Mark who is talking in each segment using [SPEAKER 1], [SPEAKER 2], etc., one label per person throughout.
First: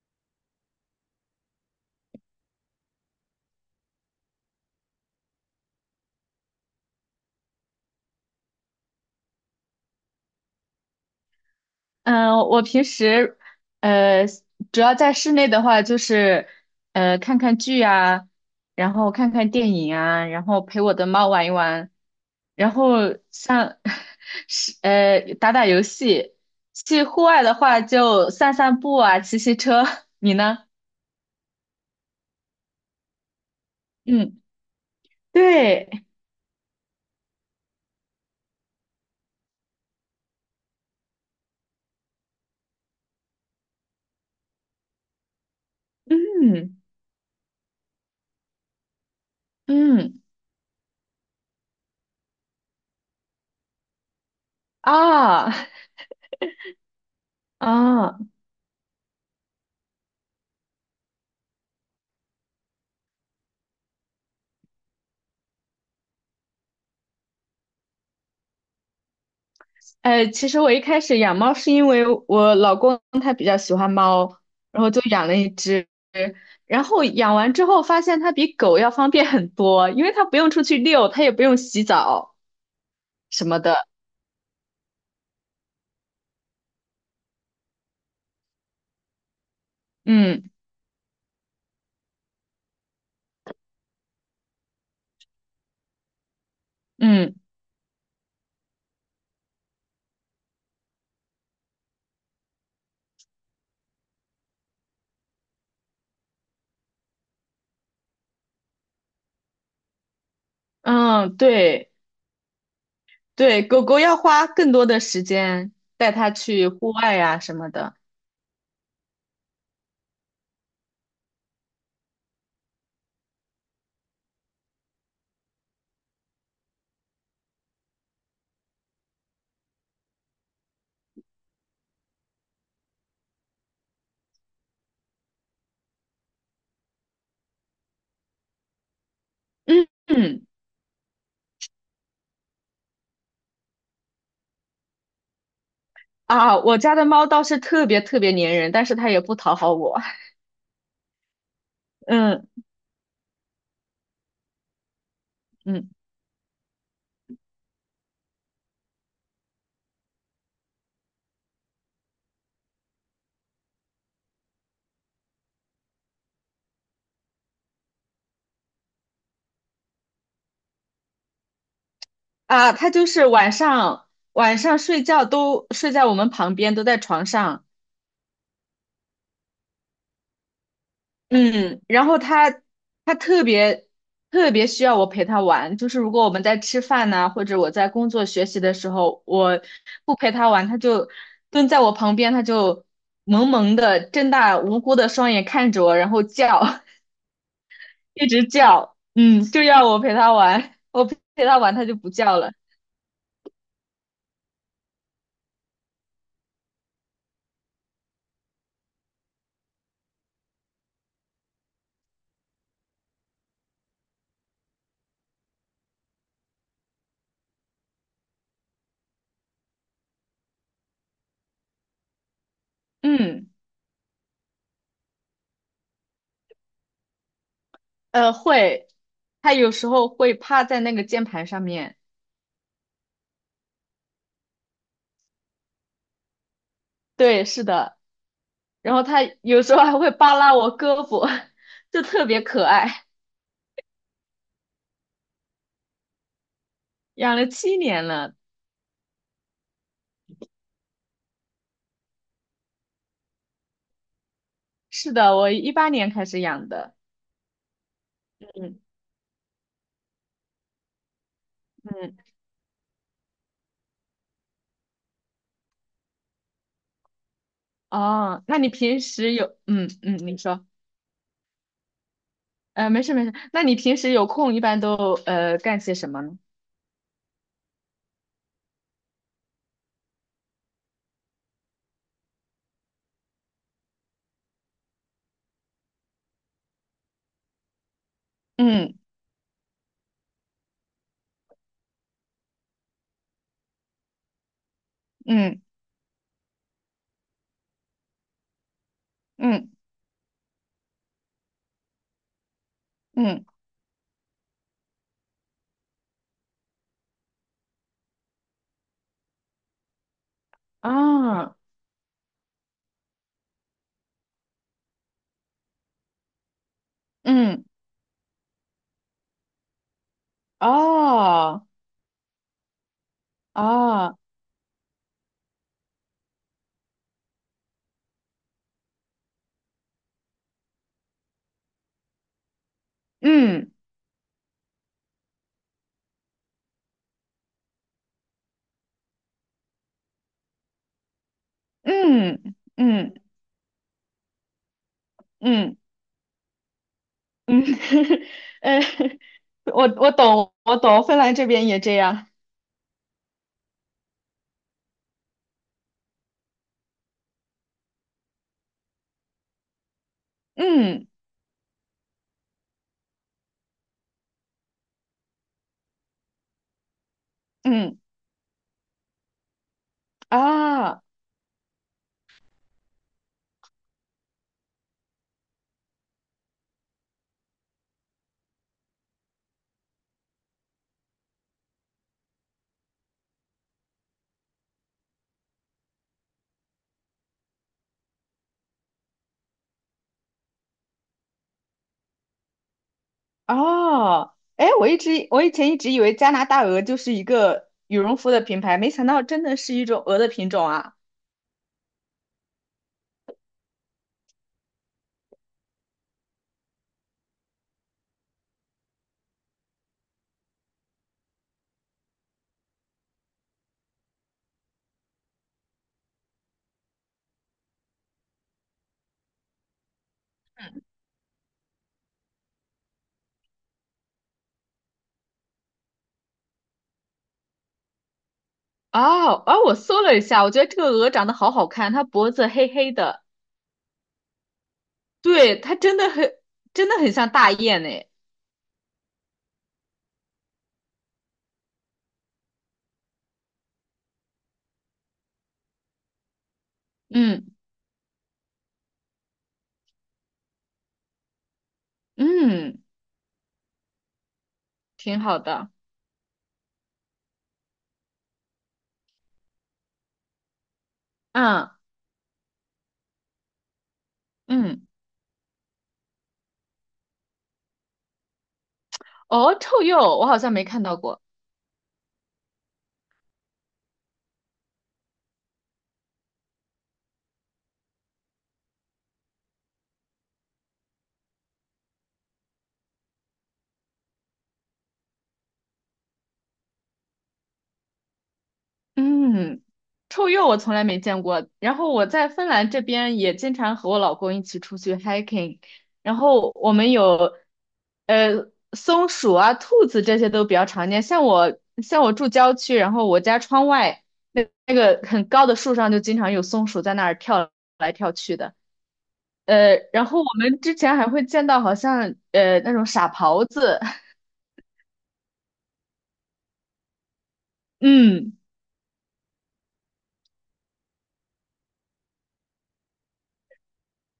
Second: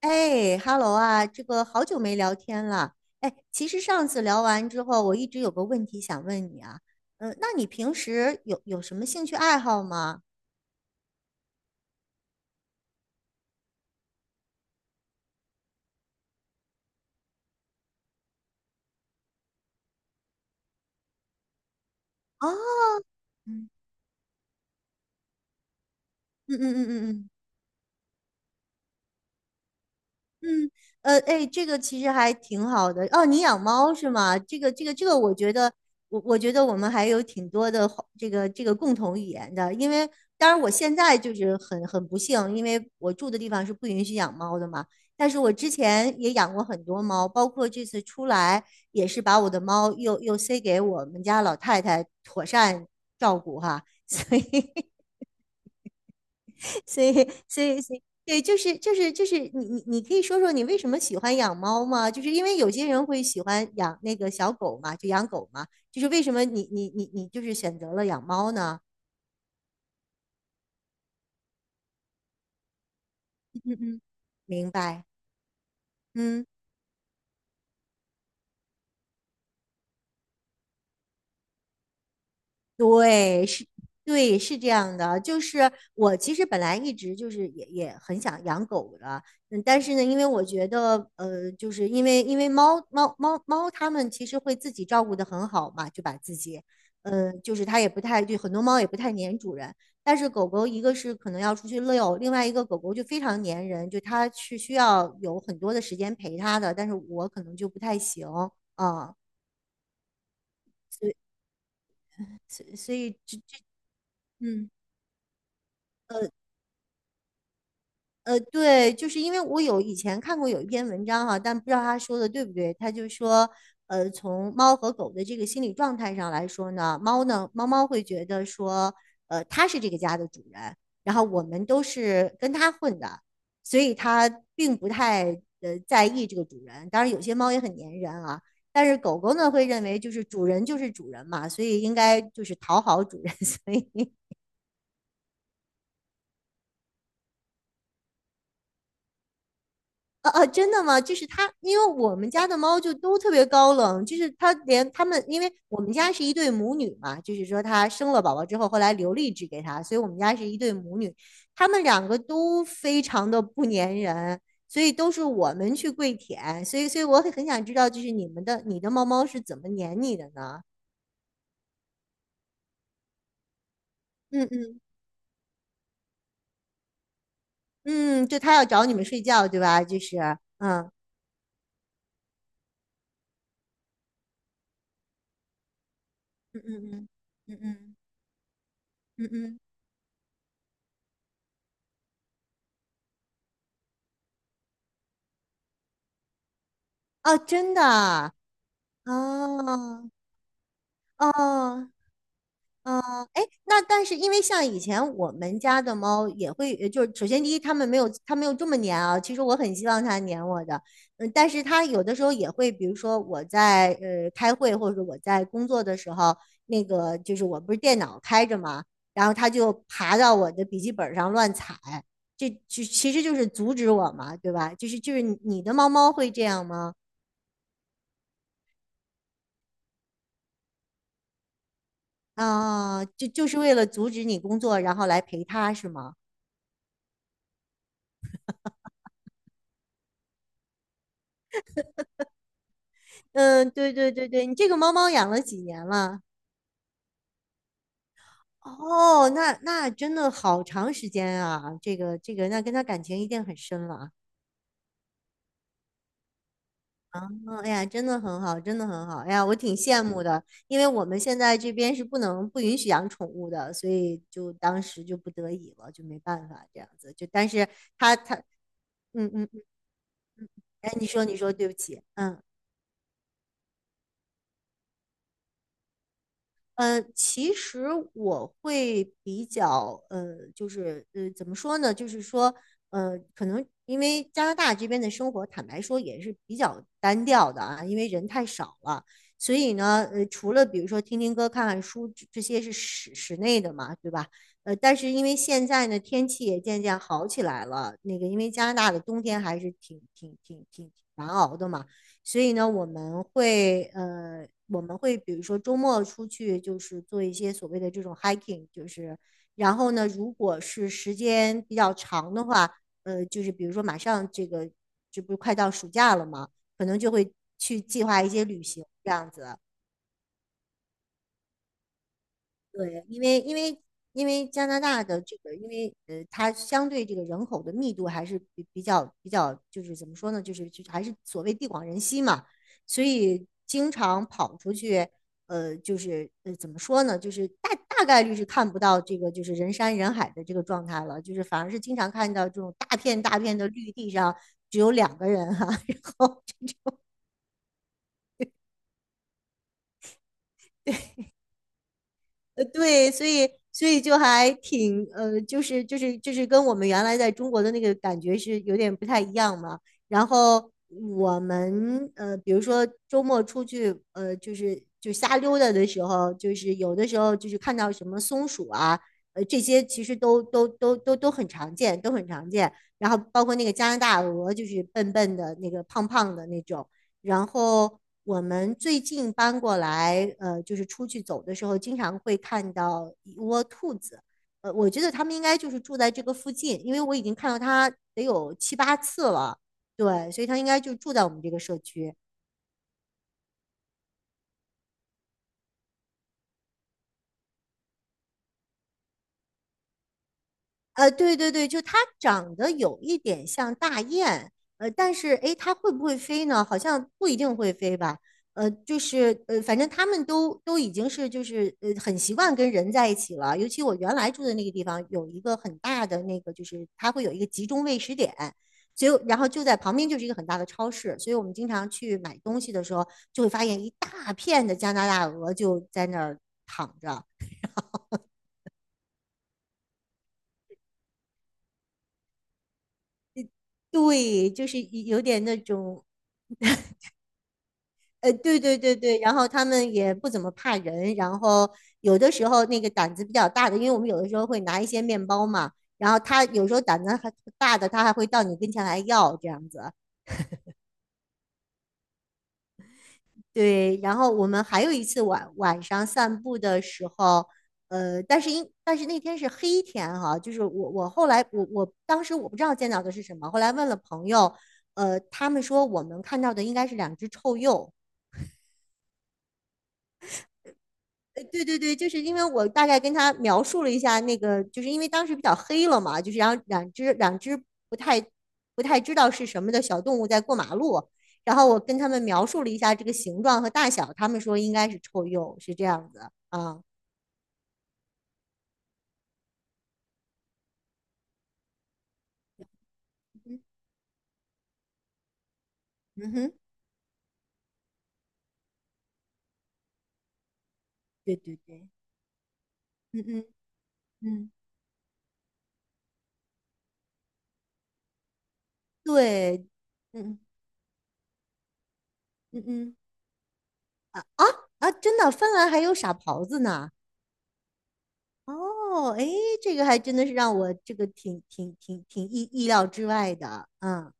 [SPEAKER 1] 哎，Hello 啊，这个好久没聊天了。哎，其实上次聊完之后，我一直有个问题想问你啊。嗯、那你平时有什么兴趣爱好吗？
[SPEAKER 2] 嗯，我平时呃，主要在室内的话，就是看看剧啊，然后看看电影啊，然后陪我的猫玩一玩，
[SPEAKER 1] 哦，
[SPEAKER 2] 然后
[SPEAKER 1] 嗯
[SPEAKER 2] 像 是打打游戏。
[SPEAKER 1] 嗯嗯
[SPEAKER 2] 去
[SPEAKER 1] 嗯
[SPEAKER 2] 户
[SPEAKER 1] 嗯。
[SPEAKER 2] 外的话，就散散步啊，骑骑车。你呢？
[SPEAKER 1] 嗯，哎，这个其实还挺好的哦。你养猫是吗？
[SPEAKER 2] 嗯，
[SPEAKER 1] 这个，我觉得，
[SPEAKER 2] 对，
[SPEAKER 1] 我觉得我们还有挺多的话这个共同语言的。因为当然我现在就是很不幸，因为我住的地方是不允许养猫的嘛。但是我之前也养过
[SPEAKER 2] 嗯
[SPEAKER 1] 很多猫，包括这次出来也是把我的猫
[SPEAKER 2] 嗯
[SPEAKER 1] 又塞给我们家老太太妥善照顾哈。所以
[SPEAKER 2] 啊 啊，
[SPEAKER 1] 所以，所以，
[SPEAKER 2] 哦
[SPEAKER 1] 对，就是你可以说说你为什么喜欢养猫吗？就是因为有些人会喜欢养那个小狗嘛，就养狗嘛，就是为什么你就是选择了养猫呢？
[SPEAKER 2] 其实我一开始养猫是因为我老公他比较
[SPEAKER 1] 嗯
[SPEAKER 2] 喜欢
[SPEAKER 1] 嗯，
[SPEAKER 2] 猫，
[SPEAKER 1] 明
[SPEAKER 2] 然后就
[SPEAKER 1] 白，
[SPEAKER 2] 养了一只。
[SPEAKER 1] 嗯。
[SPEAKER 2] 然后养完之后发现它比狗要方便很多，因为它不用出去遛，它也不用洗澡
[SPEAKER 1] 对，
[SPEAKER 2] 什么
[SPEAKER 1] 是，
[SPEAKER 2] 的。
[SPEAKER 1] 对，是这样的。就是我其实本来一直就是也很想养狗的，嗯，但是呢，因为我
[SPEAKER 2] 嗯
[SPEAKER 1] 觉得，就是因为猫猫它们其实会自己照顾得很好嘛，就把自己，
[SPEAKER 2] 嗯
[SPEAKER 1] 嗯、就是它也不太，就很多猫也不太粘主人。但是狗狗一个是可能要出去遛，另外一个狗狗就非常粘人，就它是需要有很多的时间陪它的，但是我可能就不太行啊，所以
[SPEAKER 2] 嗯，对
[SPEAKER 1] 所以这
[SPEAKER 2] 对，狗狗要花
[SPEAKER 1] 嗯。
[SPEAKER 2] 更多的时间带
[SPEAKER 1] 呃
[SPEAKER 2] 它去户外呀、什么的。
[SPEAKER 1] 对，就是因为我有以前看过有一篇文章哈，但不知道他说的对不对。他就说，从猫和狗的这个心理状态上来说呢，猫呢，猫猫会觉得说，它是这个家的主人，然后我们都是跟它混的，所以它并不太在意这个主人。当然，有些猫也很粘人啊，但是狗狗呢会认
[SPEAKER 2] 嗯
[SPEAKER 1] 为就是主
[SPEAKER 2] 嗯
[SPEAKER 1] 人就是主人嘛，所以应该就是讨好主人，所以
[SPEAKER 2] 啊，我家的猫倒是特别特别粘人，但是它也不讨好我。
[SPEAKER 1] 哦啊真的吗？就是它，因为 我们家的
[SPEAKER 2] 嗯
[SPEAKER 1] 猫就都特别高冷，就是它连它们，因为我
[SPEAKER 2] 嗯。
[SPEAKER 1] 们家是一对母女嘛，就是说它生了宝宝之后，后来留了一只给它，所以我们家是一对母女，它们两个都非常的不粘人，所以都是我们去跪舔，所以我很想知道，就是你们的你的猫猫是怎么粘你的呢？
[SPEAKER 2] 啊，他就是
[SPEAKER 1] 嗯
[SPEAKER 2] 晚上
[SPEAKER 1] 嗯
[SPEAKER 2] 睡觉都睡在我们旁边，都在床上。
[SPEAKER 1] 嗯，就它要找你们睡觉，对吧？就是嗯
[SPEAKER 2] 嗯，然后他特别特别需要我陪他玩，就是如果我们在
[SPEAKER 1] 嗯
[SPEAKER 2] 吃
[SPEAKER 1] 嗯
[SPEAKER 2] 饭呐、或
[SPEAKER 1] 嗯
[SPEAKER 2] 者我在
[SPEAKER 1] 嗯
[SPEAKER 2] 工作学习的时候，
[SPEAKER 1] 嗯嗯嗯，
[SPEAKER 2] 我不陪他玩，他就蹲在我旁边，他就萌萌的睁大无辜的双眼看着我，然后叫，
[SPEAKER 1] 哦，真的
[SPEAKER 2] 一
[SPEAKER 1] 啊。
[SPEAKER 2] 直叫，嗯，就要我
[SPEAKER 1] 哦
[SPEAKER 2] 陪他玩，我陪他玩他
[SPEAKER 1] 哦，
[SPEAKER 2] 就不叫了，
[SPEAKER 1] 哦，哎，那但是因为像以前我们家的猫也会，就是首先第一，它们没有它没有这么粘啊。其实我很希望它粘我的，嗯，但是它有的时候也会，比如说我在开会或者我在工作的时候，那个就是我不是电脑开着嘛，然后它就爬到我的笔记本上乱踩，这就其实就是
[SPEAKER 2] 嗯。
[SPEAKER 1] 阻止我嘛，对吧？就是就是你你的猫猫会这样吗？
[SPEAKER 2] 会，他有时候会趴在那个键盘上面，
[SPEAKER 1] 啊，就就是为了阻止你工作，然后来陪它是吗？
[SPEAKER 2] 对，是的，然后他有时候还会扒拉我胳膊，就特别可爱。
[SPEAKER 1] 嗯，对对对对，你这个猫猫养了几年了？
[SPEAKER 2] 养了7年了，
[SPEAKER 1] 哦，那那真的好长时间啊，这个这个，那跟它感情一定很深了。
[SPEAKER 2] 是的，我2018年开始养的。
[SPEAKER 1] 嗯，哎呀，真的很好，真
[SPEAKER 2] 嗯
[SPEAKER 1] 的很好。哎呀，我挺羡慕的，因为我们现在这边是不
[SPEAKER 2] 嗯，
[SPEAKER 1] 能不允许养宠物的，所以就当时就不得已了，就没办法这样子。就但是它它，
[SPEAKER 2] 哦，那你平
[SPEAKER 1] 嗯
[SPEAKER 2] 时
[SPEAKER 1] 嗯，
[SPEAKER 2] 有，
[SPEAKER 1] 嗯
[SPEAKER 2] 嗯嗯，你说，
[SPEAKER 1] 哎，你说你说，对不起，嗯。
[SPEAKER 2] 没事没事，那你平时有空一般都干些什么呢？
[SPEAKER 1] 其实我会比较就是怎么说呢？就是说，可能因为加拿大这边的生活，坦白说也是比较单调的啊，因为人太少
[SPEAKER 2] 嗯
[SPEAKER 1] 了，所以呢，除了比如说听听歌、看看书，这些是室内的嘛，对吧？但是因为
[SPEAKER 2] 嗯
[SPEAKER 1] 现在呢，天气也渐渐好起来了，那个因为加拿大的冬天还是
[SPEAKER 2] 嗯
[SPEAKER 1] 挺难熬的嘛。所以呢，
[SPEAKER 2] 嗯
[SPEAKER 1] 我们会比如说周末出去，就是做一些所谓的这种 hiking，就是然后呢，如果是时
[SPEAKER 2] 啊
[SPEAKER 1] 间比较长的话，就是比如说马上这个这不是快到暑假了嘛，可能就会
[SPEAKER 2] 嗯
[SPEAKER 1] 去计划一些旅行这样子。
[SPEAKER 2] 哦
[SPEAKER 1] 对，因为因为
[SPEAKER 2] 哦
[SPEAKER 1] 因为加拿大的这个，因为它相对这个人口的密度还是比较，就是怎么说呢，就是就还是所谓地广人稀嘛，所以
[SPEAKER 2] 嗯
[SPEAKER 1] 经常跑出去，就是怎么说呢，就是大概率是看不到这个就是人山人海的这个状态了，就是反而是经常看到
[SPEAKER 2] 嗯
[SPEAKER 1] 这种大
[SPEAKER 2] 嗯
[SPEAKER 1] 片大片的绿地上只有两个人哈、
[SPEAKER 2] 嗯。
[SPEAKER 1] 啊 然后
[SPEAKER 2] 嗯，呃，我懂，我懂，芬兰这边也这样。
[SPEAKER 1] 对，所以就还就是跟我们原来在中国的那个感觉是有点不太一样嘛。然后
[SPEAKER 2] 嗯
[SPEAKER 1] 我们比如说周末出去,就是就瞎溜达的时候，就是有的时候就是看到
[SPEAKER 2] 嗯
[SPEAKER 1] 什么松鼠啊，这些其实都都都
[SPEAKER 2] 啊
[SPEAKER 1] 都都很常见，都很常见。然后包括那个加拿大鹅，就是笨笨的那个胖胖的那种。然后我们最近搬过来，就是出去走的时候，经常会看到一窝兔子。呃，我觉得他们应该就是住在这个附近，因为我已经看到它得有七八次了。对，所以它应该就住在我们这个社区。
[SPEAKER 2] 哦，哎，我以前一直以为加拿大鹅就是一个羽绒服的品牌，没想到真的是一种鹅的品种啊。
[SPEAKER 1] 对对对，就它长得有一点像大雁，但是诶，它会不会飞呢？好像不一定会飞吧。反正他们都已经是就是很习惯跟人在一起了。尤其我原来住的那个地方有一个很大的那个，就是它会有一个集中喂食点，就然后就在旁边就是一个很大的超市，所以我们经常去买东西的时候，就会发现一大片的加拿大鹅就在那儿躺着。
[SPEAKER 2] 哦啊，我搜了一下，我觉得这个鹅长得好好看，它脖子黑黑的，
[SPEAKER 1] 对，就是有点那
[SPEAKER 2] 对，它
[SPEAKER 1] 种
[SPEAKER 2] 真的很像大雁诶。
[SPEAKER 1] 对对对对，然后他们也不怎么怕人，然后有的时候那个胆子比较大的，因为我们有的时候会拿一些面包嘛，然后他有时候胆子还
[SPEAKER 2] 嗯
[SPEAKER 1] 大的，他还会到你跟前来要这样子。
[SPEAKER 2] 嗯，
[SPEAKER 1] 对，然后我们还有一
[SPEAKER 2] 挺
[SPEAKER 1] 次
[SPEAKER 2] 好
[SPEAKER 1] 晚
[SPEAKER 2] 的。
[SPEAKER 1] 晚上散步的时候，但是那天是黑天哈，就是我后来我
[SPEAKER 2] 嗯
[SPEAKER 1] 我当时我不知道见到的是什么，后来问了朋友，
[SPEAKER 2] 嗯，
[SPEAKER 1] 他们说我们看到的应该是两只臭鼬。
[SPEAKER 2] 哦，臭鼬，我好像没看到过。
[SPEAKER 1] 对对对，就是因为我大概跟他描述了一下那个，就是因为当时比较黑了嘛，就是然后两只不太不太知道是什么的小动物在过马路，然后我跟他们描述了一下这个形状和大小，他们说应该是臭鼬，是这样子啊。
[SPEAKER 2] 嗯。臭鼬我从来没见过，然后我在芬兰这边也经常
[SPEAKER 1] 嗯
[SPEAKER 2] 和我老公一起出去 hiking，然
[SPEAKER 1] 嗯哼，
[SPEAKER 2] 后我们有松鼠啊、兔子这些都比较常见。
[SPEAKER 1] 对对对，
[SPEAKER 2] 像我住郊区，然后我
[SPEAKER 1] 嗯
[SPEAKER 2] 家
[SPEAKER 1] 嗯
[SPEAKER 2] 窗外
[SPEAKER 1] 嗯，
[SPEAKER 2] 那个很高的树上就经常有松鼠在那儿跳来跳去的。
[SPEAKER 1] 对，
[SPEAKER 2] 然后我
[SPEAKER 1] 嗯
[SPEAKER 2] 们之前还会见到好像
[SPEAKER 1] 嗯
[SPEAKER 2] 那种
[SPEAKER 1] 嗯
[SPEAKER 2] 傻狍子，
[SPEAKER 1] 啊，真的，芬兰还有傻狍子呢。
[SPEAKER 2] 嗯。
[SPEAKER 1] 哦，哎，这个还真的是让我这个挺意料之外的，嗯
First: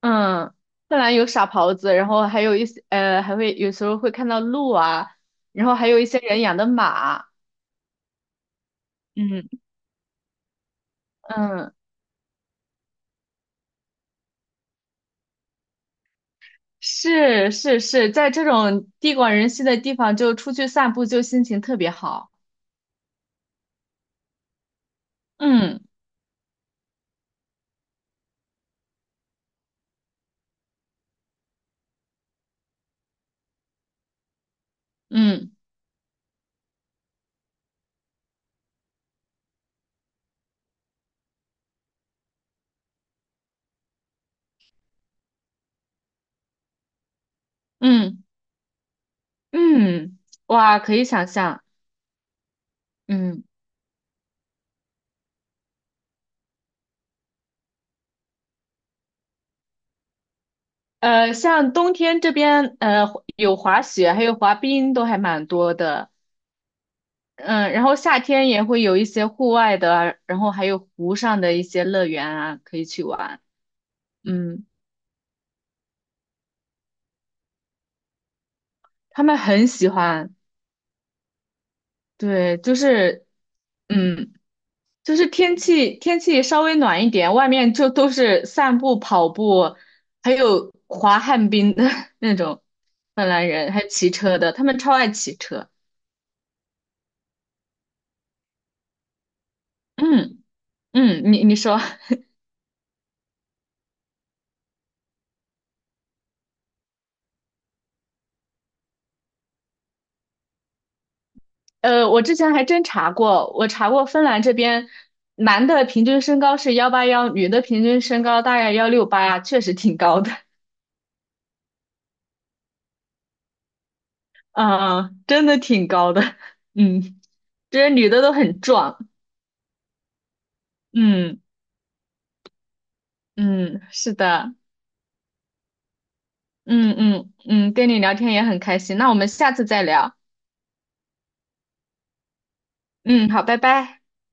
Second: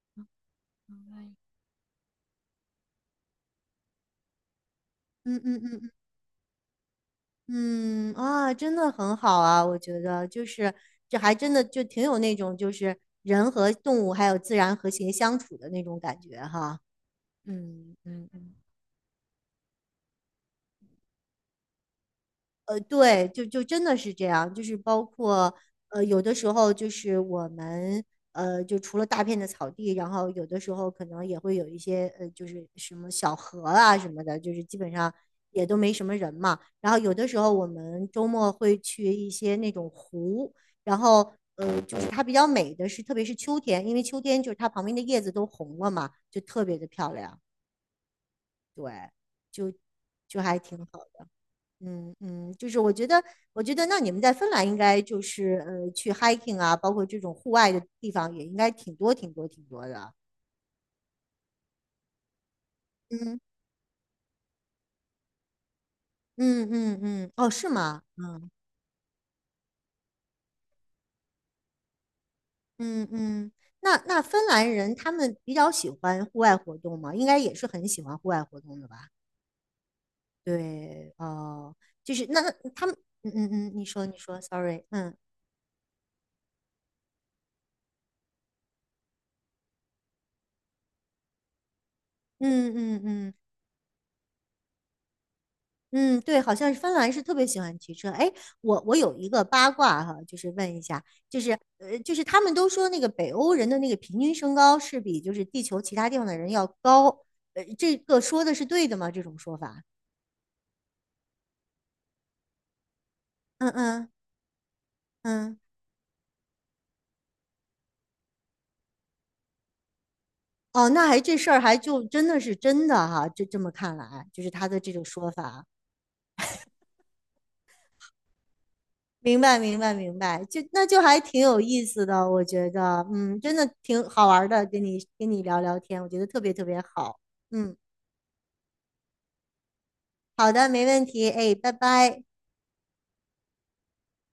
[SPEAKER 2] 嗯，芬兰有傻狍子，然后还有一些还会有时候会看到鹿啊，
[SPEAKER 1] 嗯嗯
[SPEAKER 2] 然后还
[SPEAKER 1] 嗯。
[SPEAKER 2] 有一些人养的马。
[SPEAKER 1] 嗯啊，真的很好
[SPEAKER 2] 嗯，
[SPEAKER 1] 啊，我觉得就是这还真的
[SPEAKER 2] 嗯，
[SPEAKER 1] 就挺有那种就是人和动物还有自然和谐相处的那种感觉哈。
[SPEAKER 2] 是是
[SPEAKER 1] 嗯
[SPEAKER 2] 是，
[SPEAKER 1] 嗯。
[SPEAKER 2] 在这种地广人稀的地方，就出去散步，就心情特别好。
[SPEAKER 1] 对，就真的是这样，就是包括
[SPEAKER 2] 嗯
[SPEAKER 1] 有的时候就是我们,就除了大片的草地，然后有的时候可能也会有一些就是什么小河啊什么的，就是基本上
[SPEAKER 2] 嗯
[SPEAKER 1] 也都没什么人嘛。然后有的时候我们周末会去一些那种湖，然后就是它比较美的是，特别是秋天，因为秋天就是它旁边的叶子都红了嘛，就特别的漂亮，
[SPEAKER 2] 嗯嗯，
[SPEAKER 1] 就还挺
[SPEAKER 2] 哇，可
[SPEAKER 1] 好。
[SPEAKER 2] 以想象。
[SPEAKER 1] 嗯嗯，就是我觉得，
[SPEAKER 2] 嗯，
[SPEAKER 1] 我觉得那你们在芬兰应该就是去 hiking 啊，包括这种户外的地方也应该挺多挺多挺多的。
[SPEAKER 2] 像冬天这边，
[SPEAKER 1] 嗯
[SPEAKER 2] 有滑雪，还有滑冰，都还蛮多的。
[SPEAKER 1] 嗯嗯嗯，哦，是
[SPEAKER 2] 嗯，然后
[SPEAKER 1] 吗？
[SPEAKER 2] 夏天
[SPEAKER 1] 嗯
[SPEAKER 2] 也会有一些户外的啊，然后还有湖上的一些乐园啊，可以去
[SPEAKER 1] 嗯
[SPEAKER 2] 玩。
[SPEAKER 1] 嗯，那芬
[SPEAKER 2] 嗯，
[SPEAKER 1] 兰人他们比较喜欢户外活动吗？应该也是很喜欢户外活动的吧？
[SPEAKER 2] 他们很喜欢，
[SPEAKER 1] 对，哦，就是那
[SPEAKER 2] 对，
[SPEAKER 1] 那
[SPEAKER 2] 就
[SPEAKER 1] 他们，
[SPEAKER 2] 是，
[SPEAKER 1] 嗯嗯嗯，你说你
[SPEAKER 2] 嗯，
[SPEAKER 1] 说，sorry，嗯
[SPEAKER 2] 就是天气稍微暖一点，外面就都是散步、跑步，还有滑旱冰的 那种
[SPEAKER 1] 嗯嗯
[SPEAKER 2] 芬
[SPEAKER 1] 嗯。
[SPEAKER 2] 兰人，还有骑车的，他们超爱骑车。
[SPEAKER 1] 嗯，对，好像是芬兰是特别喜欢骑车。哎，我有一个八卦哈，就
[SPEAKER 2] 嗯
[SPEAKER 1] 是问一下，
[SPEAKER 2] 嗯，
[SPEAKER 1] 就是
[SPEAKER 2] 你说。
[SPEAKER 1] 就是他们都说那个北欧人的那个平均身高是比就是地球其他地方的人要高，这个说的是对的吗？这种说法？
[SPEAKER 2] 我之前还真查过，我
[SPEAKER 1] 嗯
[SPEAKER 2] 查过
[SPEAKER 1] 嗯
[SPEAKER 2] 芬兰这边
[SPEAKER 1] 嗯，
[SPEAKER 2] 男的平均身高是181，女的平均身高大概168，确实挺高的，
[SPEAKER 1] 哦，那还这事儿还就真的是真的哈，就这么看来，就 是他的这种
[SPEAKER 2] 嗯，
[SPEAKER 1] 说
[SPEAKER 2] 真的
[SPEAKER 1] 法。
[SPEAKER 2] 挺高的，嗯，这些女的都很壮，
[SPEAKER 1] 明白，明白，明白，就那就还挺
[SPEAKER 2] 嗯
[SPEAKER 1] 有意思的，我觉得，嗯，真的
[SPEAKER 2] 嗯，
[SPEAKER 1] 挺
[SPEAKER 2] 是
[SPEAKER 1] 好玩儿
[SPEAKER 2] 的，
[SPEAKER 1] 的，跟你聊聊天，我觉得特别特别
[SPEAKER 2] 嗯
[SPEAKER 1] 好，
[SPEAKER 2] 嗯嗯，
[SPEAKER 1] 嗯。
[SPEAKER 2] 跟你聊天也很开心，那我们下次再聊，
[SPEAKER 1] 好的，没问题。哎，拜拜。
[SPEAKER 2] 嗯，好，拜拜。